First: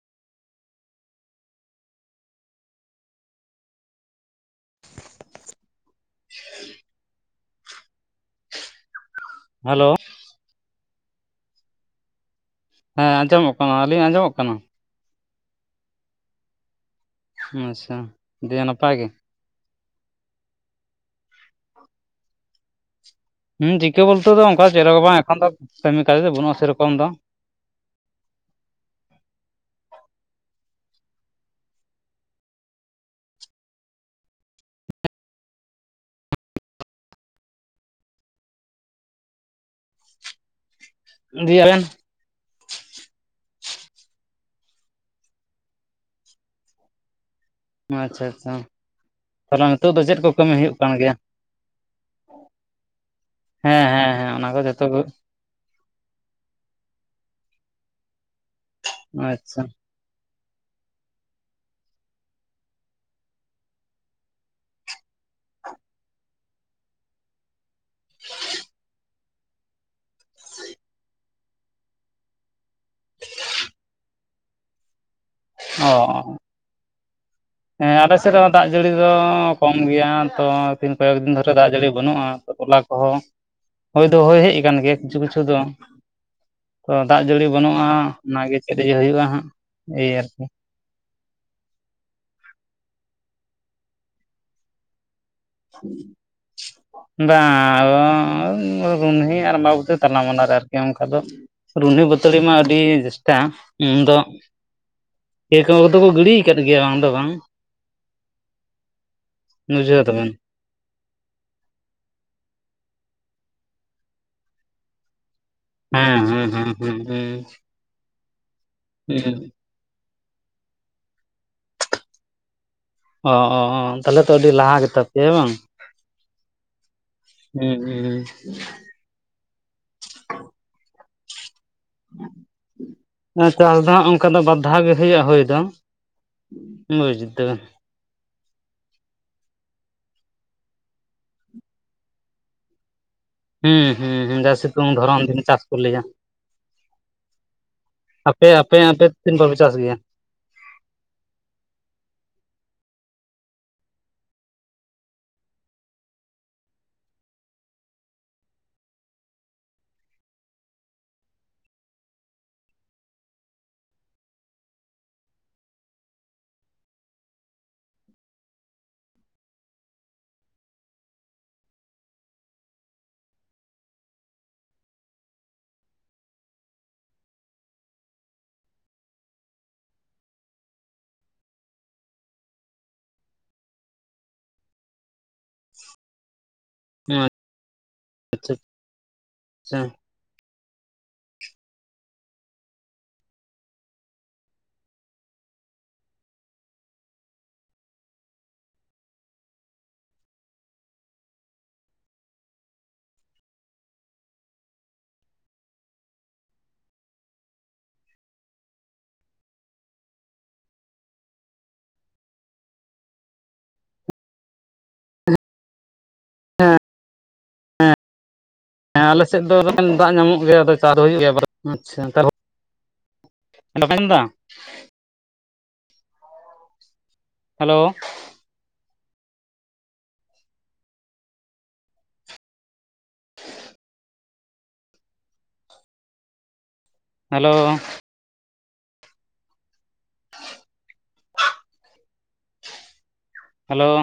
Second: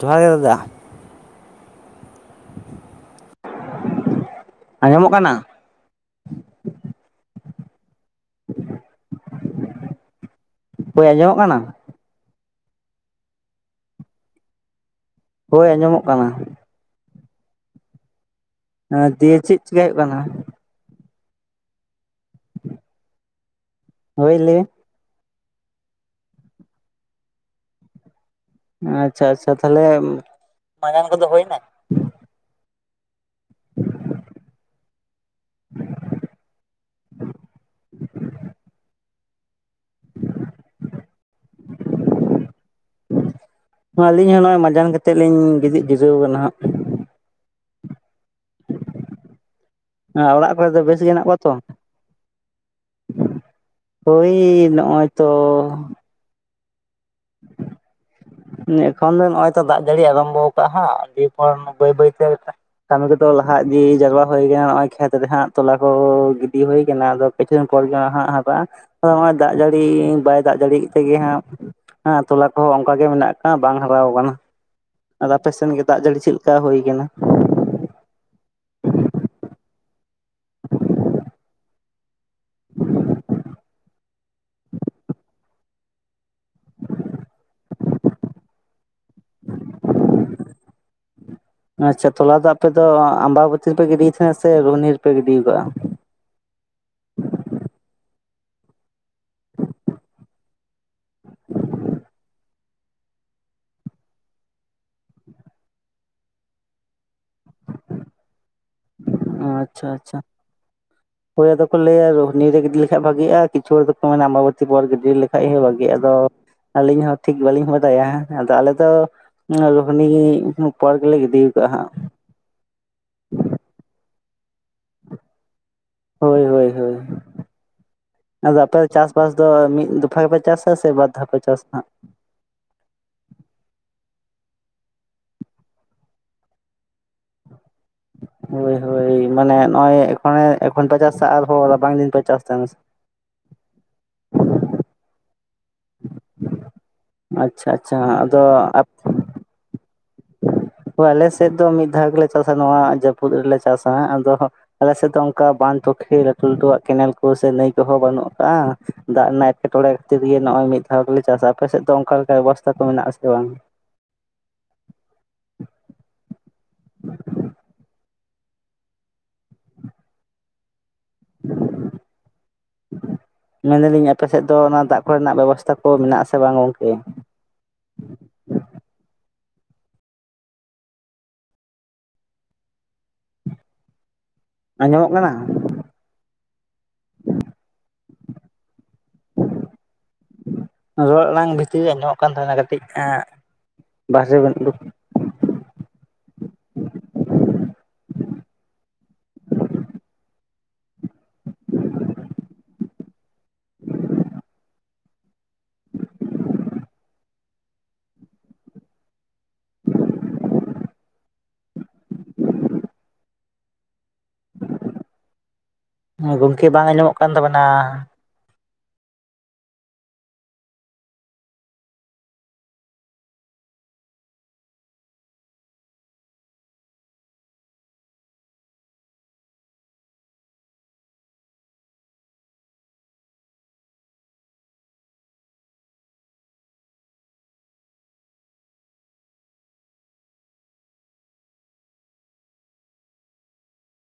ᱡᱚᱦᱟᱨ ᱜᱮ ᱫᱟᱫᱟ ᱟᱸᱡᱚᱢᱚᱜ ᱠᱟᱱᱟ? [unintelligible] ᱦᱮᱞᱳ ᱦᱚᱭ ᱟᱸᱡᱚᱢᱚᱜ ᱠᱟᱱᱟ? ᱦᱮᱸ ᱟᱸᱡᱚᱢᱚᱜ ᱠᱟᱱᱟ ᱟᱹᱞᱤᱧ ᱟᱸᱡᱚᱢᱚᱜ ᱠᱟᱱᱟ? ᱦᱳᱭ ᱟᱸᱡᱚᱢᱚᱜ ᱠᱟᱱᱟ᱾ ᱟᱪᱪᱷᱟ ᱫᱤᱭᱮ ᱱᱟᱯᱟᱭ ᱮᱸ ᱜᱮ ᱫᱤᱭᱮ ᱪᱮᱫ ᱪᱤᱠᱟᱹᱭ ᱦᱩᱭᱩᱜ ᱠᱟᱱᱟ? ᱦᱩᱸ ᱪᱤᱠᱟᱹ ᱵᱚᱞᱛᱮ ᱦᱳᱭ ᱫᱚ ᱞᱟᱹᱭ ᱚᱱᱠᱟ ᱪᱮᱫ ᱦᱚ ᱵᱟᱝ ᱮᱠᱷᱚᱱ ᱫᱚ ᱠᱟᱹᱢᱤ ᱠᱟᱹᱡᱽ ᱫᱚ ᱵᱟᱹᱱᱩᱜᱼᱟ ᱥᱮᱨᱚᱠᱚᱢ ᱫᱚ᱾ ᱟᱪᱪᱷᱟ ᱟᱪᱪᱷᱟ ᱛᱟᱞᱦᱮ ᱢᱟᱸᱡᱟᱱ ᱠᱚᱫᱚ ᱦᱩᱭᱱᱟ? [unintelligible] ᱟᱹᱞᱤᱧ ᱦᱚᱸ ᱱᱚᱜᱼᱚᱭ ᱢᱟᱡᱟᱱ ᱠᱟᱛᱮᱜ ᱞᱤᱧ ᱜᱤᱛᱤᱡ ᱡᱤᱨᱟᱹᱣ ᱠᱟᱱᱟ ᱦᱟᱸᱜ᱾ ᱟᱪᱪᱷᱟ ᱟᱪᱪᱷᱟ, ᱛᱟᱞᱦᱮ ᱱᱤᱛᱳᱜ ᱫᱚ ᱪᱮᱫ ᱠᱚ ᱦᱟᱸᱜ ᱚᱲᱟᱜ ᱠᱟᱹᱢᱤ ᱠᱚᱨᱮ ᱦᱩᱭᱩᱜ ᱫᱚ ᱠᱟᱱ ᱵᱮᱥ ᱜᱮ ᱜᱮᱭᱟ? ᱦᱮᱱᱟᱜ ᱠᱚᱣᱟ ᱛᱚ ᱦᱮᱸ ᱦᱮᱸ ᱦᱮᱸ ᱚᱱᱟ ᱠᱚ ᱦᱳᱭ ᱡᱚᱛᱚ ᱱᱚᱜᱼᱚᱭ ᱛᱚ [unintelligible] ᱮᱠᱷᱚᱱ ᱫᱚ ᱱᱚᱜᱼᱚᱭ ᱟᱪᱪᱷᱟ ᱛᱚ ᱫᱟᱜ ᱡᱟᱹᱲᱤ ᱟᱸᱨᱟᱢᱵᱚᱣ ᱠᱟᱜ ᱦᱟᱸᱜ ᱟᱹᱰᱤ ᱦᱚᱲ ᱵᱟᱹᱭ ᱵᱟᱹᱭᱛᱮᱼᱼ ᱠᱟᱹᱢᱤ ᱠᱚᱫᱚ ᱞᱟᱦᱟ ᱤᱫᱤ ᱡᱟᱣᱨᱟ ᱦᱩᱭ ᱠᱟᱱᱟ ᱱᱚᱜᱚᱭ ᱠᱷᱮᱛ ᱨᱮ ᱦᱟᱸᱜ ᱛᱚᱞᱟ ᱠᱚ ᱜᱤᱰᱤ ᱦᱩᱭ ᱠᱟᱱᱟ ᱟᱫᱚᱼᱼ ᱯᱤᱪᱷᱩ ᱫᱤᱱ ᱯᱚᱨ ᱜᱮ ᱦᱟᱸᱜ ᱦᱟᱜᱟᱜᱼᱟ ᱟᱫᱚ ᱱᱚᱜᱼᱚᱭ ᱫᱟᱜ ᱡᱟᱹᱲᱤ ᱵᱟᱭ ᱫᱟᱜ ᱡᱟᱹᱲᱤᱭᱮᱫ ᱛᱮᱜᱮ ᱦᱟᱸᱜᱼᱼ ᱦᱟᱸᱜ ᱛᱚᱞᱟ ᱠᱚᱦᱚᱸ ᱚᱝᱠᱟ ᱜᱮ ᱢᱮᱱᱟᱜ ᱠᱟᱜᱼᱟ ᱵᱟᱝ ᱦᱟᱨᱟᱣ ᱠᱟᱱᱟ᱾ ᱟᱫᱚ ᱟᱯᱮᱥᱮᱱ ᱜᱮ ᱚ ᱫᱟᱜ ᱡᱟᱹᱲᱤ ᱪᱮᱫ ᱠᱟ ᱦᱩᱭ ᱠᱟᱱᱟ? ᱦᱮᱸ ᱟᱞᱮ ᱥᱮᱫ ᱦᱚᱸ ᱫᱟᱜ ᱡᱟᱹᱲᱤ ᱫᱚ ᱠᱚᱢ ᱜᱮᱭᱟ ᱛᱚ ᱛᱤᱱ ᱠᱚᱭᱮᱠ ᱫᱤᱱ ᱫᱷᱚᱨᱮ ᱫᱟᱜ ᱡᱟᱹᱲᱤ ᱵᱟᱹᱱᱩᱜᱼᱟ᱾ ᱛᱚᱞᱟ ᱠᱚᱦᱚᱸ ᱦᱳᱭ ᱫᱚ ᱦᱳᱭ ᱦᱮᱡ ᱠᱟᱱ ᱜᱮᱭᱟ ᱠᱤᱪᱷᱩ ᱠᱤᱪᱷᱩ ᱫᱚ᱾ ᱛᱚ ᱫᱟᱜ ᱡᱟᱹᱲᱤ ᱵᱟᱹᱱᱩᱜᱼᱟ ᱚᱱᱟᱜᱮ ᱪᱮᱫ ᱤᱭᱟᱹ ᱦᱩᱭᱩᱜᱼᱟ ᱦᱟᱸᱜ ᱮᱭ ᱟᱨᱠᱤ, ᱟᱪᱪᱷᱟ ᱛᱚᱞᱟ ᱫᱚ ᱟᱯᱮ ᱫᱚ ᱟᱸᱢᱵᱟᱸ ᱵᱟᱹᱛᱤ ᱨᱮᱯᱮ ᱜᱤᱰᱤᱭ ᱛᱟᱦᱮᱸᱫ ᱥᱮ ᱨᱩᱦᱱᱤ ᱨᱮᱯᱮ ᱜᱤᱰᱤᱣ ᱠᱟᱜᱼᱟᱼᱼ [inaudible] ᱵᱟᱝᱻ ᱟᱫᱚᱻ ᱨᱩᱱᱦᱤ ᱟᱨ ᱟᱸᱢᱵᱟᱵᱚᱛᱤ ᱛᱟᱞᱟ ᱢᱟᱞᱟᱨᱮ ᱟᱨᱠᱤ ᱚᱱᱠᱟ ᱫᱚᱼᱼ ᱨᱩᱦᱱᱤ ᱵᱟᱹᱛᱟᱹᱲᱤ ᱢᱟ ᱟᱹᱰᱤ ᱡᱮᱥᱴᱟ ᱩᱱᱫᱚᱼᱼ ᱠᱮ [unintelligible] ᱠᱚᱫᱚ ᱠᱚ ᱜᱤᱲᱤᱣ ᱠᱟᱫ ᱜᱮᱭᱟ ᱵᱟᱝ ᱫᱚ ᱵᱟᱝ, ᱟᱸ ᱟᱪᱪᱷᱟ ᱵᱩᱡᱷᱟᱹᱣ ᱟᱪᱪᱷᱟ᱾ ᱫᱟᱵᱮᱱ ᱦᱳᱭ ᱟᱫᱚ ᱠᱚ ᱞᱟᱹᱭᱟ ᱨᱩᱦᱱᱤ ᱨᱮ ᱜᱤᱰᱤ ᱞᱮᱠᱷᱟᱡ ᱵᱷᱟᱜᱤᱜᱼᱟ ᱠᱤᱪᱷᱩ ᱦᱚᱲ ᱫᱚᱠᱚ ᱢᱮᱱᱟ ᱟᱸᱢᱵᱟᱵᱩᱛᱤ ᱯᱚᱨ ᱜᱤᱰᱤ ᱞᱮᱠᱷᱟᱡ ᱦᱚᱸ ᱵᱷᱟ ᱜᱤᱜ, ᱟᱫᱚ ᱦᱮᱸ ᱦᱮᱸ ᱦᱮᱸ ᱟᱹᱞᱤᱧ ᱦᱮᱸ ᱦᱚᱸ ᱴᱷᱤᱠ ᱵᱟᱹᱞᱤᱧ ᱵᱟᱼᱼ ᱲᱟᱭᱟ, ᱟᱫᱚ ᱟᱞᱮ ᱫᱚ ᱦᱮᱸ ᱨᱩᱦᱤᱱᱤ ᱯᱚᱨ ᱜᱮᱞᱮ ᱜᱤᱰᱤ ᱠᱟᱜᱼᱟ ᱦᱟᱸᱜ᱾ ᱚᱻ ᱚ ᱚ, ᱛᱟᱦᱚᱞᱮ ᱛᱚ ᱟᱹᱰᱤ ᱞᱟᱦᱟ ᱜᱮ ᱛᱟᱯᱮᱭᱟ ᱵᱟᱝ? ᱦᱳᱭ ᱦᱳᱭ ᱦᱳᱭ᱾ ᱦᱩᱸ ᱩᱸᱻ᱾ ᱪᱟᱥ ᱵᱟᱥ ᱫᱚ ᱢᱤᱫ ᱫᱚᱯᱷᱟ ᱜᱮᱯᱮ ᱪᱟᱥᱟ ᱥᱮ ᱵᱟᱨ ᱫᱷᱟᱣ ᱯᱮ ᱪᱟᱥ ᱦᱟᱸᱜ? ᱟᱱᱟ ᱪᱟᱥ ᱫᱚ ᱦᱟᱹᱜ ᱚᱱᱠᱟ ᱫᱚ ᱵᱟᱨ ᱫᱷᱟᱣ ᱜᱮ ᱦᱩᱭᱩᱜᱼᱟ ᱦᱩᱭ ᱫᱚ, [unintelligible] ᱦᱳᱭ ᱦᱳᱭ, ᱢᱟᱱᱮ ᱱᱚᱜᱚᱭ ᱮᱠᱷᱚᱱᱮ ᱮᱠᱷᱚᱱ ᱯᱮ ᱪᱟᱥᱟ ᱟᱨᱦᱚᱸ ᱨᱟᱵᱟᱝ ᱫᱤᱱ ᱯᱮ ᱪᱟᱥ ᱛᱟᱦᱮᱸᱱᱟ ᱥᱮ? ᱦᱩᱸ ᱦᱩᱸ ᱦᱩᱸ, ᱡᱟ ᱥᱤᱛᱩᱝ ᱫᱷᱚᱨᱚᱢ ᱫᱤᱱ ᱪᱟᱥ ᱠᱚ ᱞᱟᱹᱭᱟ᱾ ᱟᱪᱪᱷᱟ ᱟᱪᱪᱷᱟ ᱟᱫᱚ ᱟᱯᱮ ᱟᱯᱮ ᱟᱯᱮ ᱛᱤᱱ ᱵᱟᱨ ᱯᱮ ᱪᱟᱥ ᱜᱮᱭᱟ? ᱦᱳᱭ ᱟᱞᱮ ᱥᱮᱫ ᱫᱚ ᱢᱤᱫ ᱫᱷᱟᱣ ᱜᱮᱞᱮ ᱪᱟᱥᱟ ᱱᱚᱣᱟ ᱡᱟᱹᱯᱩᱫ ᱨᱮᱞᱮ ᱪᱟᱥᱟ, ᱟᱫᱚ ᱟᱞᱮ ᱥᱮᱫ ᱫᱚ ᱚᱝᱠᱟ ᱵᱟᱸᱫ, ᱯᱩᱠᱷᱤᱨᱤ, ᱞᱟ. ᱴᱩ ᱞᱟᱹᱴᱩᱣᱟᱜ ᱠᱮᱱᱮᱞ ᱠᱚ ᱥᱮ ᱱᱟᱹᱭ ᱠᱚᱦᱚᱸ ᱵᱟᱹᱱᱩᱜ ᱠᱟᱜᱼᱟ, ᱫᱟᱜ ᱨᱮᱱᱟᱜ ᱮᱴᱠᱮᱴᱚᱬᱮ ᱠᱷᱟᱹᱛᱤᱨ ᱜᱮ ᱱᱚᱜᱼᱚᱭ ᱢᱤᱫ ᱫᱷᱟᱣ ᱫᱚᱞᱮ ᱪᱟᱥᱟ᱾ ᱟᱯᱮ ᱥᱮᱫ ᱫᱚ ᱚᱝᱠᱟ ᱞᱮᱠᱟ ᱵᱮᱵᱚᱥᱛᱷᱟ ᱠᱚ ᱢᱮᱱᱟᱜᱼᱟ ᱥᱮ ᱵᱟᱝ? [inaudible] ᱢᱮᱱ ᱫᱟ. ᱞᱤᱧ ᱟᱯᱮ ᱥᱮᱫ ᱫᱚ ᱚᱱᱟ ᱫᱟᱜ ᱠᱚᱨᱮᱱᱟᱜ ᱵᱮᱵᱚᱥᱛᱷᱟ ᱠᱚ ᱢᱮᱱᱟᱜ-ᱟ ᱥᱮ ᱵᱟᱝ ᱜᱚᱝᱠᱮ? ᱟᱸᱡᱚᱢᱚᱜ ᱠᱟᱱᱟ? [unintelligible] ᱨᱚᱲ ᱟᱲᱟᱝ ᱵᱷᱤᱛᱤᱨ ᱨᱮ ᱟᱸᱡᱚᱢᱚᱜ ᱠᱟᱱ ᱛᱟᱵᱤᱱᱟ ᱠᱟᱹᱴᱤᱡ ᱮᱸ ᱵᱟᱦᱨᱮ ᱵᱤᱱ ᱩᱰᱩᱠ ᱜᱚᱝᱠᱮ ᱵᱟᱝ ᱟᱸᱡᱚᱢᱚᱜ ᱠᱟᱱ ᱛᱟᱵᱤᱱᱟ᱾ ᱦᱮᱸ ᱟᱞᱮ ᱥᱮᱫ ᱫᱚ ᱮᱸᱰᱮ ᱠᱷᱟᱱ ᱫᱟᱜ ᱧᱟᱢᱚᱜ ᱜᱮᱭᱟ ᱟᱫᱚ ᱪᱟᱥ ᱦᱩᱭᱩᱜ ᱜᱮᱭᱟ, ᱟᱪᱪᱷᱟ [unintelligible] ᱵᱟᱵᱮᱱ ᱟᱸᱡᱚᱢ ᱫᱟ? ᱦᱮᱞᱳᱣ ᱾ ᱦᱮᱞᱳᱣ ᱾ ᱦᱮᱞᱳᱣ ᱾